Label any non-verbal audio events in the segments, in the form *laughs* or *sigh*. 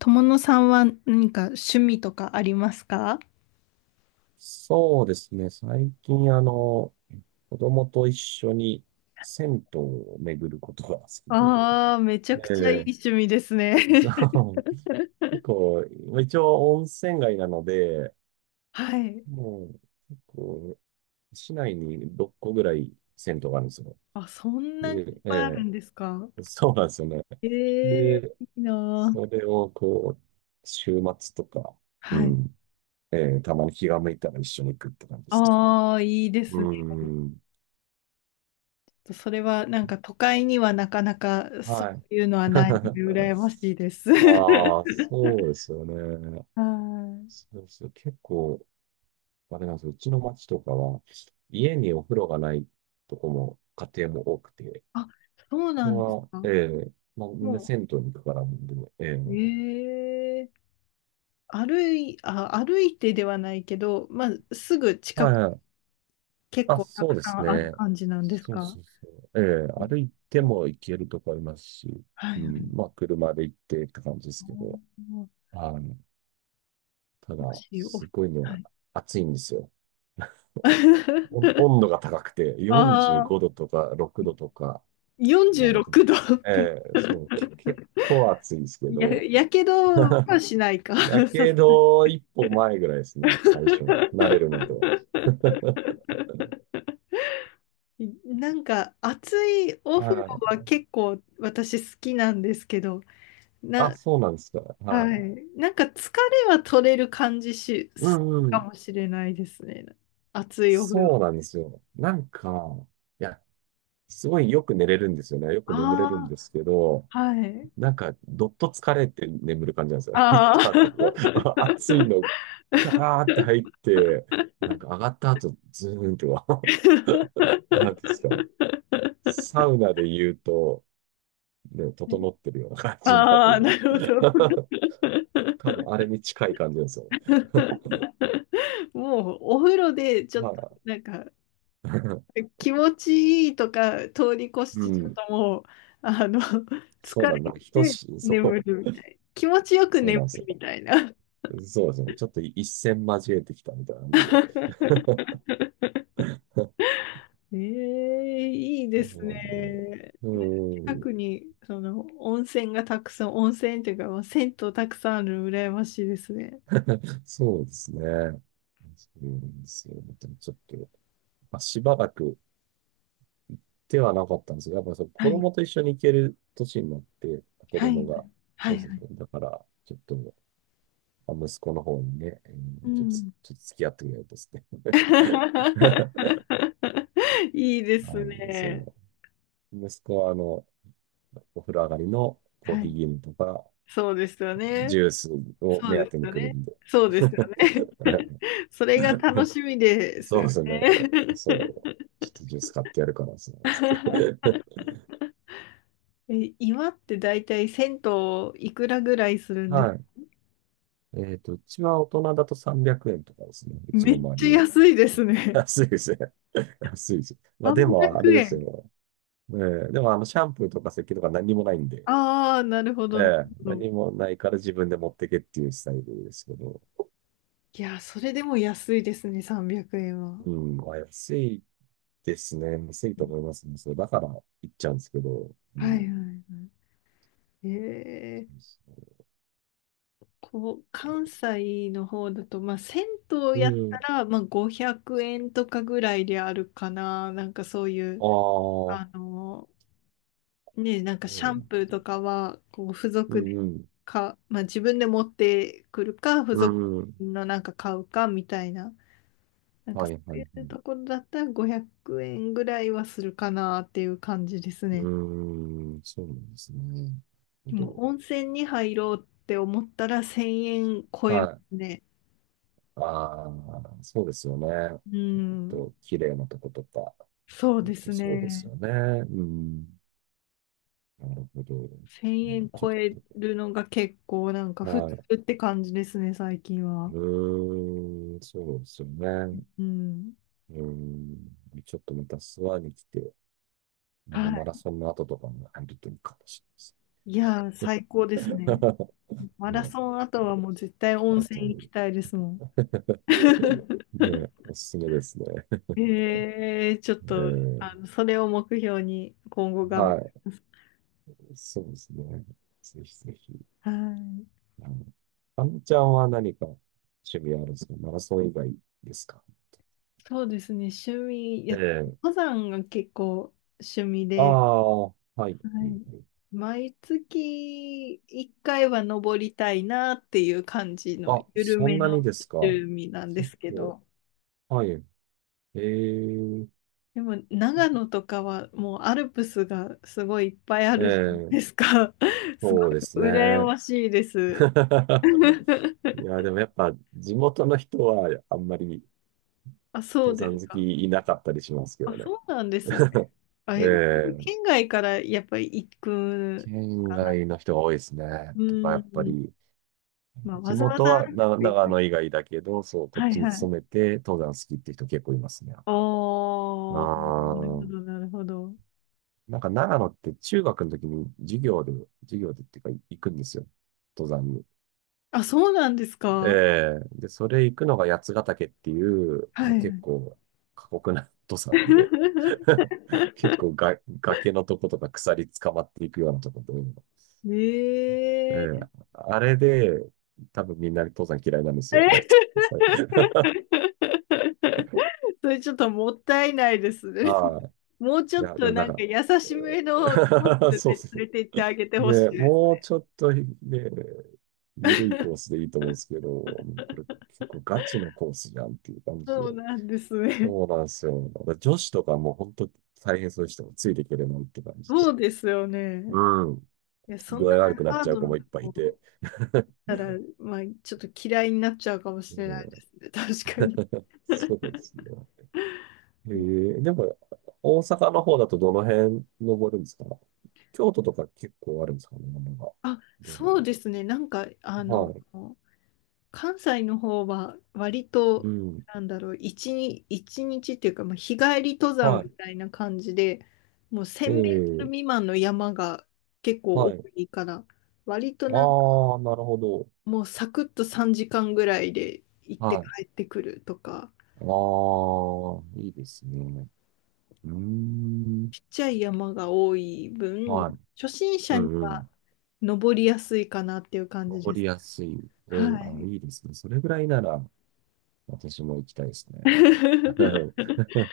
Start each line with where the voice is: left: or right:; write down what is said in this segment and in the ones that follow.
left: 友野さんは何か趣味とかありますか？
right: そうですね。最近、子供と一緒に銭湯を巡ることが好きで。
left: ああ、めちゃくちゃいい
right: で、
left: 趣味ですね。
right: そ
left: *laughs*
right: う、結構、まあ一応温泉街なので、
left: はい。
right: もう、結構、市内に6個ぐらい銭湯があるんですよ。
left: あ、そんなに
right: で、
left: いっぱいある
right: え
left: んですか？
right: え、そうなんですよね。
left: ええ
right: で、
left: ーいいな
right: そ
left: ー。
right: れをこう、週末とか、う
left: はい。
right: ん、ええ、たまに気が向いたら一緒に行くって感じですね。
left: ああ、いいですね。
right: うん。
left: それはなんか都会にはなかなかそ
right: はい。
left: ういうのはないので
right: *laughs*
left: 羨ましいです。*laughs* は
right: ああ、そうですよね。
left: い。
right: そうですよ。結構、あれなんですよ。うちの町とかは、家にお風呂がないとこも、家庭も多くて、
left: あ、そうなんです
right: ま
left: か。
right: ええまあ、みんな
left: も
right: 銭湯に行くからなんで、え
left: う、
right: え
left: ええー歩いてではないけど、まあ、すぐ近
right: はい
left: く
right: はい。
left: 結
right: あ、
left: 構た
right: そう
left: く
right: で
left: さ
right: す
left: んある
right: ね。
left: 感じなんです
right: そう
left: か？
right: そうそう。え
left: う
right: え歩
left: ん、
right: いても行けるとこありますし、
left: は
right: う
left: い。
right: ん、まあ、車で行ってって感じで
left: あ
right: す
left: ー
right: けど、
left: も
right: あの、ただ、
left: し、お、
right: すごいの
left: は
right: が
left: い。
right: 暑いんですよ。温度が高くて、
left: *laughs*
right: 45
left: ああ、
right: 度とか6度とか、
left: 46
right: なんで、
left: 度。*laughs*
right: ええそう、結構暑いですけ
left: や、
right: ど、
left: やけどはしないか。
right: や
left: *laughs* さす
right: け
left: が。
right: ど一歩前ぐらいですね、最初の、慣れるまでは。
left: *laughs* なんか暑いお風呂
right: は
left: は
right: い。
left: 結構私好きなんですけど、
right: あ、
left: な、
right: そうなんですか。は
left: は
right: い。
left: い。なんか疲れは取れる感じし、
right: う
left: す
right: ん
left: る
right: う
left: か
right: ん。
left: もしれないですね。暑いお風呂。
right: そうなんですよ。なんか、いや、すごいよく寝れるんですよね。よく眠れるん
left: あ、
right: ですけど、
left: はい。
right: なんか、どっと疲れて眠る感じなんですよ。*laughs* 行っ
left: あ
right: た後
left: あ。
right: は、*laughs* 暑いの、ガーって入って、なんか上がった後、ズーンとは、*laughs*
left: *laughs*
right: なんですかね、サウナで言うと、ね、整ってるような感じになる
left: ああ、
right: よ
left: なるほ
right: う
left: ど。
right: な。*laughs* 多分、あれに近い感じですよ。*laughs*
left: もうお風呂でちょっ
right: ま
left: と
right: あ、
left: なんか
right: *laughs*
left: 気持ちいいとか通り越し
right: う
left: てちょっ
right: ん、
left: ともうあの
right: そう
left: 疲
right: なん
left: れ
right: だ。なんか等
left: て
right: しい、そ
left: 眠る
right: う、
left: みたい。気持ちよく
right: そう
left: 眠
right: なんです
left: る
right: よ。
left: みたいな。
right: そうですね。ちょっと一線交えてきたみたいな感じで。
left: ええ、いいですね。
right: う
left: なんか
right: ん、
left: 近
right: うん
left: くに、その、温泉がたくさん、温泉っていうか、まあ、銭湯たくさんあるの羨ましいですね。
right: そうですね。そうなんですよ。でもちょっと、まあ、しばらく手はなかったんですが、やっぱりそう
left: は
right: 子
left: い、
right: 供と一緒に行ける年になって、子
left: は
right: 供
left: い、
right: が、
left: は
right: そ
left: い、
right: うそう
left: はい。
right: そう。だから、ちょっと、まあ息子の方にね、
left: う
right: ちょっと、
left: ん。
right: ちょっと付き合ってくれると *laughs* ですね。*laughs*
left: *laughs* いいですね。
right: そう。息子は、お風呂上がりのコー
left: は
right: ヒー
left: い。
right: 牛乳とか、
left: そうですよね。
right: ジュースを
left: そう
right: 目当
left: で
right: て
left: す
right: に
left: よ
right: 来る
left: ね。
right: んで。
left: そうです
right: *laughs*
left: よね。*laughs* それが楽しみです
right: そ
left: よ
right: うですね。
left: ね。
right: そう。ちょっとジュース買ってやるから、そうですね。
left: *laughs* え、今って大体銭湯いくらぐらいするんです？
right: はい。うちは大人だと300円とかですね。うち
left: め
right: の
left: っ
right: 周り
left: ち
right: は。
left: ゃ安いです
right: *laughs*
left: ね。
right: 安いですね。*laughs* 安いです。
left: *laughs*
right: まあで
left: 300
right: も、あれです
left: 円。
right: よ。ええでも、シャンプーとか石鹸とか何もないんで、
left: ああ、なるほ
right: え
left: ど、なる
right: え
left: ほど。
right: 何もないから自分で持ってけっていうスタイルですけど、
left: いや、それでも安いですね、300円は。
right: うん、まあ、安いですね。安いと思いますね。そう、だから行っちゃうんですけど、う
left: はいは
right: ん。
left: いはい。え
right: そう
left: ー、
right: そ
left: こう、関西の方だと、まあ、銭湯
right: うう
left: やった
right: ん。
left: ら、まあ、500円とかぐらいであるかな。なんかそうい
right: あ
left: う、
right: あ、そ
left: あの、ね、なんか
right: う
left: シ
right: な
left: ャ
right: ん
left: ン
right: で
left: プ
right: す
left: ーと
right: よ。
left: かは、こう、付
right: う
left: 属で
right: ん、
left: か、まあ、自分で持ってくるか、付
right: う
left: 属
right: ん、うん。
left: のなんか買うかみたいな、なんか
right: は
left: そ
right: い、
left: う
right: はい、
left: い
right: は
left: う
right: い。
left: ところだったら500円ぐらいはするかなっていう感じです
right: う
left: ね。
right: ーん、そうなんですね。なるほ
left: でも
right: ど。
left: 温泉に入ろうって思ったら1000円超え
right: は
left: ます
right: い。
left: ね。
right: ああ、そうですよね。
left: う
right: ちょ
left: ん、
right: っと、綺麗なとことか。
left: そう
right: ほん
left: で
right: と
left: す
right: そうです
left: ね。
right: よね。うん。なるほど。うん、
left: 1000円
right: ちょっ
left: 超えるのが結構なんか
right: と、
left: 普通
right: はい。
left: って感じですね、最近は。
right: うーん、そうですよね。
left: うん。
right: うん。ちょっとまた諏訪に来て、
left: は
right: マラ
left: い。
right: ソンの後とかも入るといいかもし
left: いやー、最
right: れないです
left: 高ですね。
right: *laughs*
left: マラ
right: ね、
left: ソン
right: ち
left: 後はもう絶対温
right: ょっと、後
left: 泉行
right: に。
left: きたいですもん。*laughs*
right: *laughs* ね、おすすめですね。
left: ちょっ
right: え
left: と、
right: ー、
left: あの、それを目標に今後頑張
right: はい、
left: ります。
right: そうですね。ぜひぜひ。
left: はい。
right: うん。あのちゃんは何か趣味あるんですか？マラソン以外ですか？
left: そうですね、趣味、い
right: え
left: や、
right: え。
left: 登山が結構趣味
right: あ
left: で、
right: あ、はい。はい
left: は
right: は
left: い。
right: い。
left: 毎月1回は登りたいなっていう感じの
right: あ、
left: 緩
right: そ
left: め
right: んな
left: の
right: にですか？
left: 趣味なんですけ
right: お、
left: ど、
right: はい。ええ、
left: でも長野とかはもうアルプスがすごいいっぱいあ
right: え
left: るじゃない
right: え、
left: ですか。*laughs* す
right: そうです
left: ごい羨
right: ね。
left: ましいです。*laughs*
right: *laughs* いや、でもやっぱ地元の人はあんまり
left: あ、そう
right: 登
left: です
right: 山好
left: か。
right: きいなかったりしますけ
left: あ、
right: どね。
left: そうなんですね。あ、
right: え
left: え
right: え、
left: 県外からやっぱり行く
right: 県
left: かな。
right: 外の人が多いですね。
left: う
right: とか、やっぱ
left: ん。
right: り
left: まあ、わ
right: 地
left: ざわ
right: 元
left: ざ
right: は
left: 歩く
right: な
left: て行
right: 長
left: く。
right: 野以外だけど、そう、こっ
left: はい
right: ちに
left: は
right: 勤
left: い。
right: めて登山好きって人結構いますね、やっぱ。
left: ああ、なる
right: あ
left: ほ
right: あ、
left: ど、なるほど。
right: なんか長野って中学の時に授業で、授業でっていうか行くんですよ。登山に。
left: あ、そうなんです
right: え
left: か。
right: えで、それ行くのが八ヶ岳っていう、
left: は
right: まあ、
left: い。
right: 結構過酷な登山で、
left: *laughs*
right: *laughs* 結構が崖のとことか鎖捕まっていくようなとこで、え
left: ええ
right: え
left: え
right: あれで多分みんな登山嫌いなんですよ、大体。*laughs* は
left: *laughs*
right: い。
left: それちょっともったいないです
right: *laughs*
left: ね。
right: あ、
left: もうち
right: い
left: ょっ
right: や、で
left: と
right: もなん
left: なんか
right: か、
left: 優しめのコース
right: うん、 *laughs*
left: で
right: そう
left: 連
right: そ
left: れて行ってあげて
right: う。
left: ほし
right: ね、
left: いです。
right: もうちょっとね、ゆるいコース
left: *laughs*
right: でいいと思うんですけど、これ結構ガチのコースじゃんっていう感じ
left: そ
right: で。
left: うなんですね。
right: そうなんですよ。だから女子とかもう本当大変そうでしたもんついていけるなんて感じで。
left: そうですよね。
right: うん。
left: いや、そ
right: 具
left: んな
right: 合悪くなっ
left: ハ
right: ち
left: ー
right: ゃう
left: ド
right: 子
left: な
right: もいっ
left: と
right: ぱいい
left: こ
right: て。*laughs* ね
left: だったら、まあ、ちょっと嫌いになっちゃうかもしれないです
right: え、
left: ね。*laughs* 確かに。
right: そう
left: *laughs*
right: ですね。え
left: うん、
right: でも、大阪の方だとどの辺登るんですか？京都とか結構あるんですかね、山が。
left: あ、
right: どうな
left: そ
right: ん
left: う
right: だ
left: ですね。なんか、あの、
right: ろう。はい。
left: 関西の方は割
right: う
left: と、
right: ん。
left: なんだろう、一日っていうか、まあ、日帰り登山み
right: は
left: たいな感じで、もう
right: い。え
left: 1000メートル
right: え、
left: 未満の山が結構
right: は
left: 多
right: い。
left: いから、割となんか
right: ああ、なるほど。
left: もうサクッと3時間ぐらいで行って
right: はい。
left: 帰ってくるとか、
right: ああ、いいですね。うーん。
left: ちっちゃい山が多い分、
right: はい。
left: 初心者
right: う
left: に
right: んう
left: は
right: ん。
left: 登りやすいかなっていう感じで
right: 登り
left: す。
right: やすい。ええ、
left: は
right: あ、
left: い。
right: いいですね。それぐらいなら、私も行きたいですね。
left: *laughs*
right: *laughs*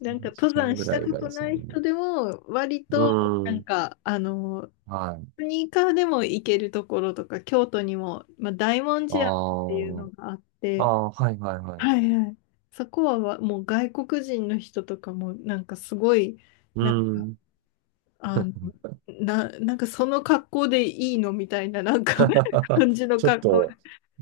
left: なんか登
right: 時
left: 山
right: 間ぐ
left: した
right: らい
left: こ
right: が
left: と
right: ですよ
left: ない
right: ね。
left: 人でも割
right: う
left: とな
right: ー
left: ん
right: ん。
left: かあの
right: はい。
left: スニーカーでも行けるところとか京都にも、まあ、大文
right: あ
left: 字山って
right: あ、
left: いうのがあって、
right: あー、はいはいはい。
left: はいはい、そこはわもう外国人の人とかもなんかすごい、
right: うー
left: なんか、
right: ん。
left: あの、なんかその格好でいいのみたいな、なんか *laughs* 感
right: *laughs*
left: じの
right: ちょっ
left: 格好、
right: と、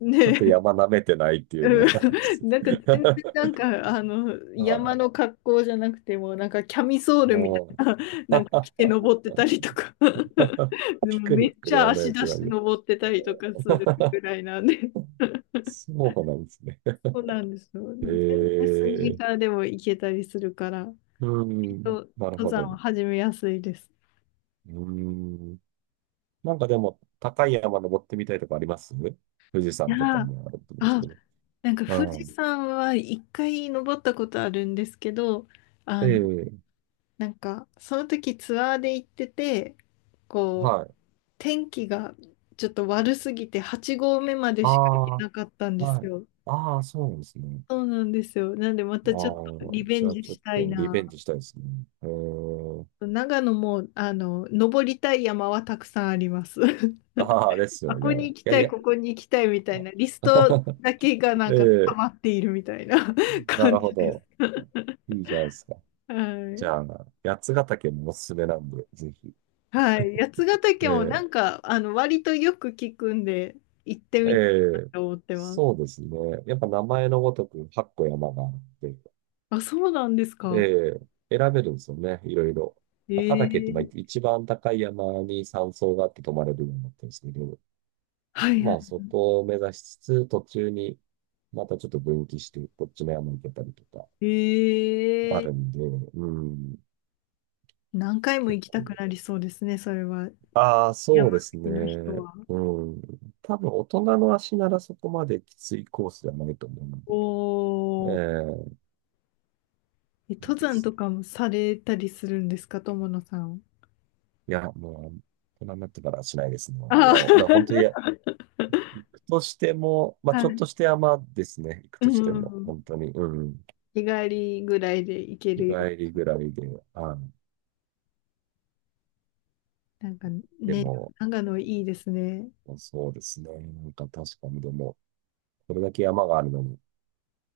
left: ね
right: ちょっと
left: え、
right: 山舐めてないってい
left: う
right: うのもあるんです。
left: ん、なんか全然な
right: *laughs*
left: んかあの
right: あ
left: 山
right: あ、
left: の格好じゃなくてもなんかキャミソールみた
right: も、
left: いな、なんか着
right: *laughs*
left: て登ってたりとか *laughs* で
right: ピ
left: も
right: ク
left: め
right: ニッ
left: っ
right: ク
left: ち
right: で
left: ゃ
right: あれ
left: 足
right: っ
left: 出
right: て
left: し
right: 感
left: て
right: じ。
left: 登ってたりとかする
right: *laughs*
left: ぐらいなんで。
right: そうなんですね。
left: そうなんですよ。全
right: え
left: 然スニー
right: え
left: カーでも行けたりするから、
right: う
left: きっ
right: ん、
left: と
right: なる
left: 登
right: ほ
left: 山
right: ど。
left: は始めやすいです。
right: うん。なんかでも、高い山登ってみたいとかあります？富士
left: い
right: 山
left: や
right: とか
left: ー、
right: もあると思うんです
left: あ、
right: けど。
left: なんか富
right: う
left: 士
right: ん。
left: 山は一回登ったことあるんですけど、あの、
right: ええ、
left: なんかその時ツアーで行ってて、こう、
right: はい。
left: 天気がちょっと悪すぎて8合目まで
right: あ
left: しか行けなかったん
right: あ、
left: です
right: はい。
left: よ。
right: ああ、そうなんですね。
left: そうなんですよ。なんでま
right: あ
left: たちょっと
right: あ、
left: リベ
right: じ
left: ン
right: ゃあ
left: ジ
right: ちょっ
left: したい
right: とリベ
left: な。
right: ンジしたいですね。ええ
left: 長野も、あの、登りたい山はたくさんあります。*laughs*
right: ああ、です
left: あ、
right: よ
left: こ
right: ね。
left: こに行き
right: いやい
left: たい、
right: や。
left: ここに行きたいみたいな、リストだけがなんか溜
right: *laughs* ええ、
left: まっているみたいな *laughs*
right: な
left: 感
right: るほ
left: じです。
right: ど。
left: *laughs*
right: いいじゃないですか。
left: は
right: じ
left: い。
right: ゃあ、八ヶ岳もおすすめなんで、ぜひ。
left: はい。八ヶ岳もな
right: え
left: んか、あの、割とよく聞くんで、行って
right: ええ
left: みたいな
right: え、
left: と思ってま
right: そう
left: す。
right: ですね。やっぱ名前のごとく8個山があって、
left: あ、そうなんです
right: え
left: か。
right: え選べるんですよね、いろいろ。
left: え
right: 赤岳ってまあ
left: ー、
right: 一番高い山に山荘があって泊まれるようになってるんですけど、
left: はい
right: ま
left: は
right: あそこを目指しつつ、途中にまたちょっと分岐して、こっちの山に行けたりとか
left: い。
right: ある
left: ええ、
right: んで、うん、
left: 何回も
right: 結
left: 行きたく
right: 構
left: なりそうですね、それは。
right: ああ、そ
left: 山
right: う
left: 好
right: です
left: きの人
right: ね。
left: は。
right: うん。多分、大人の足ならそこまできついコースではないと思うので。
left: おー。
right: ええ、
left: え、
right: いい
left: 登
right: で
left: 山
right: す
left: と
right: ね。
left: かもされたりするんですか、友野さん。
right: いや、もう、大人になってからはしないですね。い
left: あ
right: や、だから本当に、い
left: ー。
right: や
left: *laughs*
right: 行くとしても、まあ、
left: は
right: ちょっ
left: い。
right: として山ですね。行く
left: う
right: としても、
left: ん。
right: 本当に。うん。
left: 日帰りぐらいで行け
right: 日
left: るよ。
right: 帰りぐらいで、あ
left: なんか、
right: で
left: ね、
right: も、
left: 長野いいですね。
right: そうですね。なんか確かに、でも、これだけ山があるのに、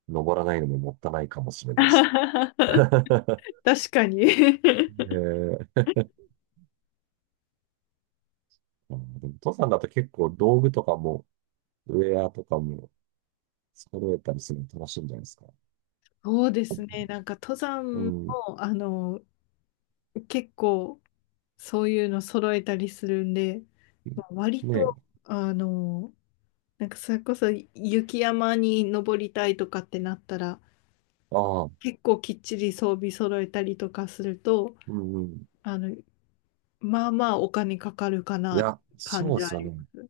right: 登らないのももったいないかもしれないですね。*laughs*
left: *laughs* 確かに。 *laughs*
right: ええ、あー、でも登山だと結構道具とかも、ウェアとかも揃えたりするの楽しいんじゃないですか？
left: そうですね。なんか登
right: う
left: 山
right: ん。
left: も、あの、結構そういうの揃えたりするんで、まあ割
right: ねえ。
left: と、あの、なんかそれこそ雪山に登りたいとかってなったら、
right: ああ、
left: 結構きっちり装備揃えたりとかすると、
right: うんうん。
left: あの、まあまあお金かかるか
right: い
left: な、
right: や、
left: 感
right: そう
left: じ
right: で
left: は
right: す
left: あ
right: よ
left: り
right: ね。
left: ます。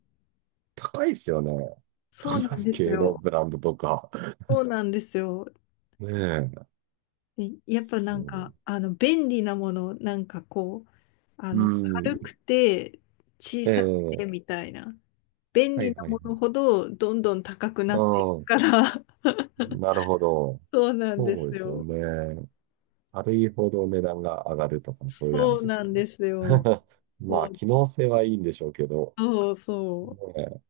right: 高いですよね。
left: そう
right: 登
left: な
right: 山
left: んです
right: 系の
left: よ。
right: ブランドとか。*laughs*
left: そうなんですよ。
right: ねえ。
left: いやっぱな
right: う
left: んか、
right: ん。
left: あの、便利なもの、なんかこう、あ
right: う
left: の、軽
right: ん
left: くて小
right: え
left: さくて
right: え。
left: みたいな。便
right: は
left: 利
right: い
left: な
right: はい
left: も
right: は
left: のほ
right: い。
left: どどんどん高くなっていく
right: う
left: から。
right: ん。なるほど。
left: *laughs* そうなん
right: そ
left: で
right: う
left: す
right: ですよ
left: よ。
right: ね。軽いほど値段が上がるとか、そういう
left: そ
right: 話
left: う
right: です
left: な
right: よ
left: ん
right: ね。
left: ですよ。
right: *laughs* ま
left: も
right: あ、
left: う、
right: 機能性はいいんでしょうけど。
left: そうそ
right: ね、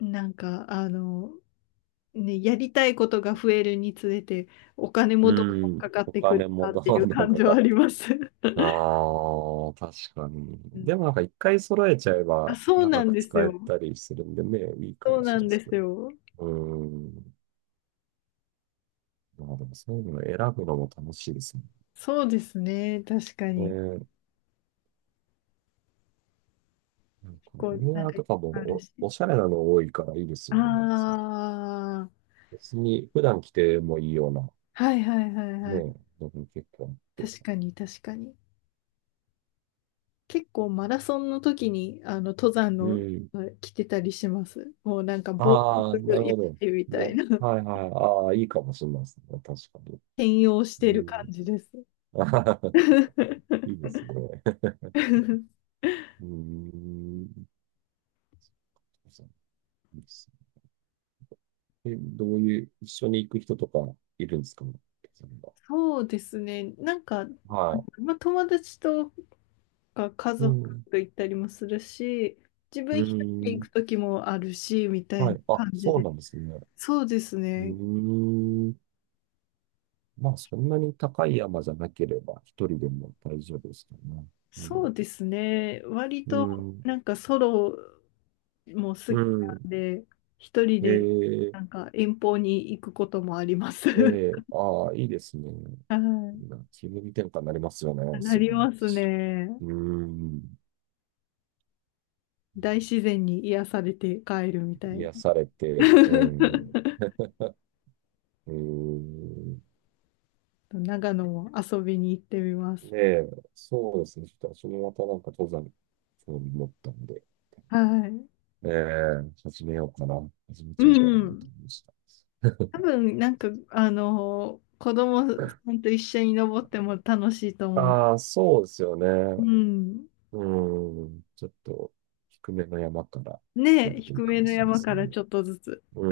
left: う。なんか、あの、ね、やりたいことが増えるにつれて、お金も
right: う
left: どんどん
right: ん。
left: かかっ
right: お
left: てく
right: 金
left: る
right: も
left: なっ
right: ど
left: ていう
right: んどん
left: 感じ
right: か
left: は
right: か
left: あ
right: っ
left: り
right: て。
left: ます。*laughs*
right: ああ、確かに。
left: うん、
right: でもなんか一回揃えちゃえ
left: あ、
right: ば
left: そうな
right: 長
left: ん
right: く
left: です
right: 使え
left: よ。
right: たりするんでね、いいか
left: そう
right: もし
left: な
right: れない
left: ん
right: で
left: で
right: すけ
left: す
right: ど。
left: よ。
right: うん。まあでもそういうの選ぶのも楽しいですね。
left: そうですね。確か
right: ね
left: に。
right: え、なんか
left: こ
right: ウ
left: う、な
right: ェ
left: ん
right: ア
left: か、
right: とかも
left: あるし。
right: おしゃれなの多いからいいです
left: あ
right: よね。そう
left: あ、
right: 別に普段着てもいいような、
left: はいはいはい
right: ね
left: はい。
right: え、のも結構あって。
left: 確かに確かに。結構マラソンの時に、あの、登山
right: う
left: の、
right: ん。
left: 着てたりします。もうなんか、防
right: ああ、な
left: 具
right: る
left: やっ
right: ほど。
left: てみたい
right: も
left: な。
right: う、
left: *laughs*
right: はいはい。ああ、いいかもしれないですね。確かに。
left: 転用し
right: う
left: てる感
right: ん。
left: じです。
right: *laughs* あはは、いいですね。
left: *laughs*
right: うーん。そうですねえ、どういう、一緒に行く人とかいるんですか？そんな、
left: そうですね。なんか、
right: は
left: まあ、友達とか家
right: い。う
left: 族
right: ん。
left: と行ったりもするし、自
right: う
left: 分一人で
right: ー
left: 行く
right: ん。
left: 時もあるし、みたい
right: は
left: な
right: い。あ、
left: 感じ
right: そう
left: で。
right: なんですね。
left: そうです
right: う
left: ね。
right: ーん。まあ、そんなに高い山じゃなければ、一人でも大丈夫ですかね。う
left: そ
right: ん。
left: うですね。割
right: う
left: と
right: ん。
left: なんかソロも
right: う
left: 好きな
right: ん。
left: んで、一人
right: え
left: で
right: ー、
left: なんか遠方に行くこともあります。*laughs*
right: ああ、いいですね。な
left: は
right: 気分転換になりますよ
left: い。
right: ね、
left: な
right: すぐ
left: り
right: に。
left: ますね。
right: うーん。
left: 大自然に癒されて帰るみたいな。
right: 癒されて、
left: *laughs*
right: うーん、
left: 長野も遊びに行ってみます。
right: で、そうですね。ちょっと私もまたなんか登山興味持ったんで、
left: はい。
right: 始めようかな。始め
left: う
right: ちゃおうかなと
left: ん。
right: 思いました。
left: 多分、なんか、あの、子供さんと一緒に登っても楽しいと思う。
right: ああー、そうですよ
left: う
right: ね。
left: ん。
right: うん、ちょっと低めの山からや
left: ねえ、
right: るとい
left: 低
right: いか
left: め
right: も
left: の
right: しれないで
left: 山
right: す
left: か
right: ね。
left: らちょっとずつ。
right: う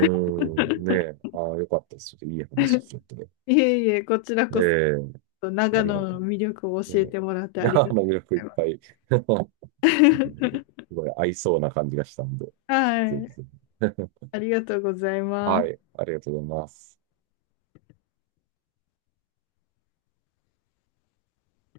right: ん、ねえ、ああ、よかったです。ちょっといい話聞けて。
left: いえいえ、こちら
right: え
left: こそ、
right: え、あ
left: 長
right: りが
left: 野
right: と
left: の魅力を
right: う。
left: 教え
right: ね
left: てもらってあ
right: え、*laughs*
left: り
right: あ
left: がとう
right: の魅力い
left: ござ
right: っ
left: いま
right: ぱ
left: す。
right: い。*laughs* なるほど、
left: *laughs*
right: すごい合いそうな感じがしたんで、
left: は
right: ぜひ
left: い、
right: ぜひ。
left: ありがとうございま
right: は
left: す。
right: い、ありがとうございます。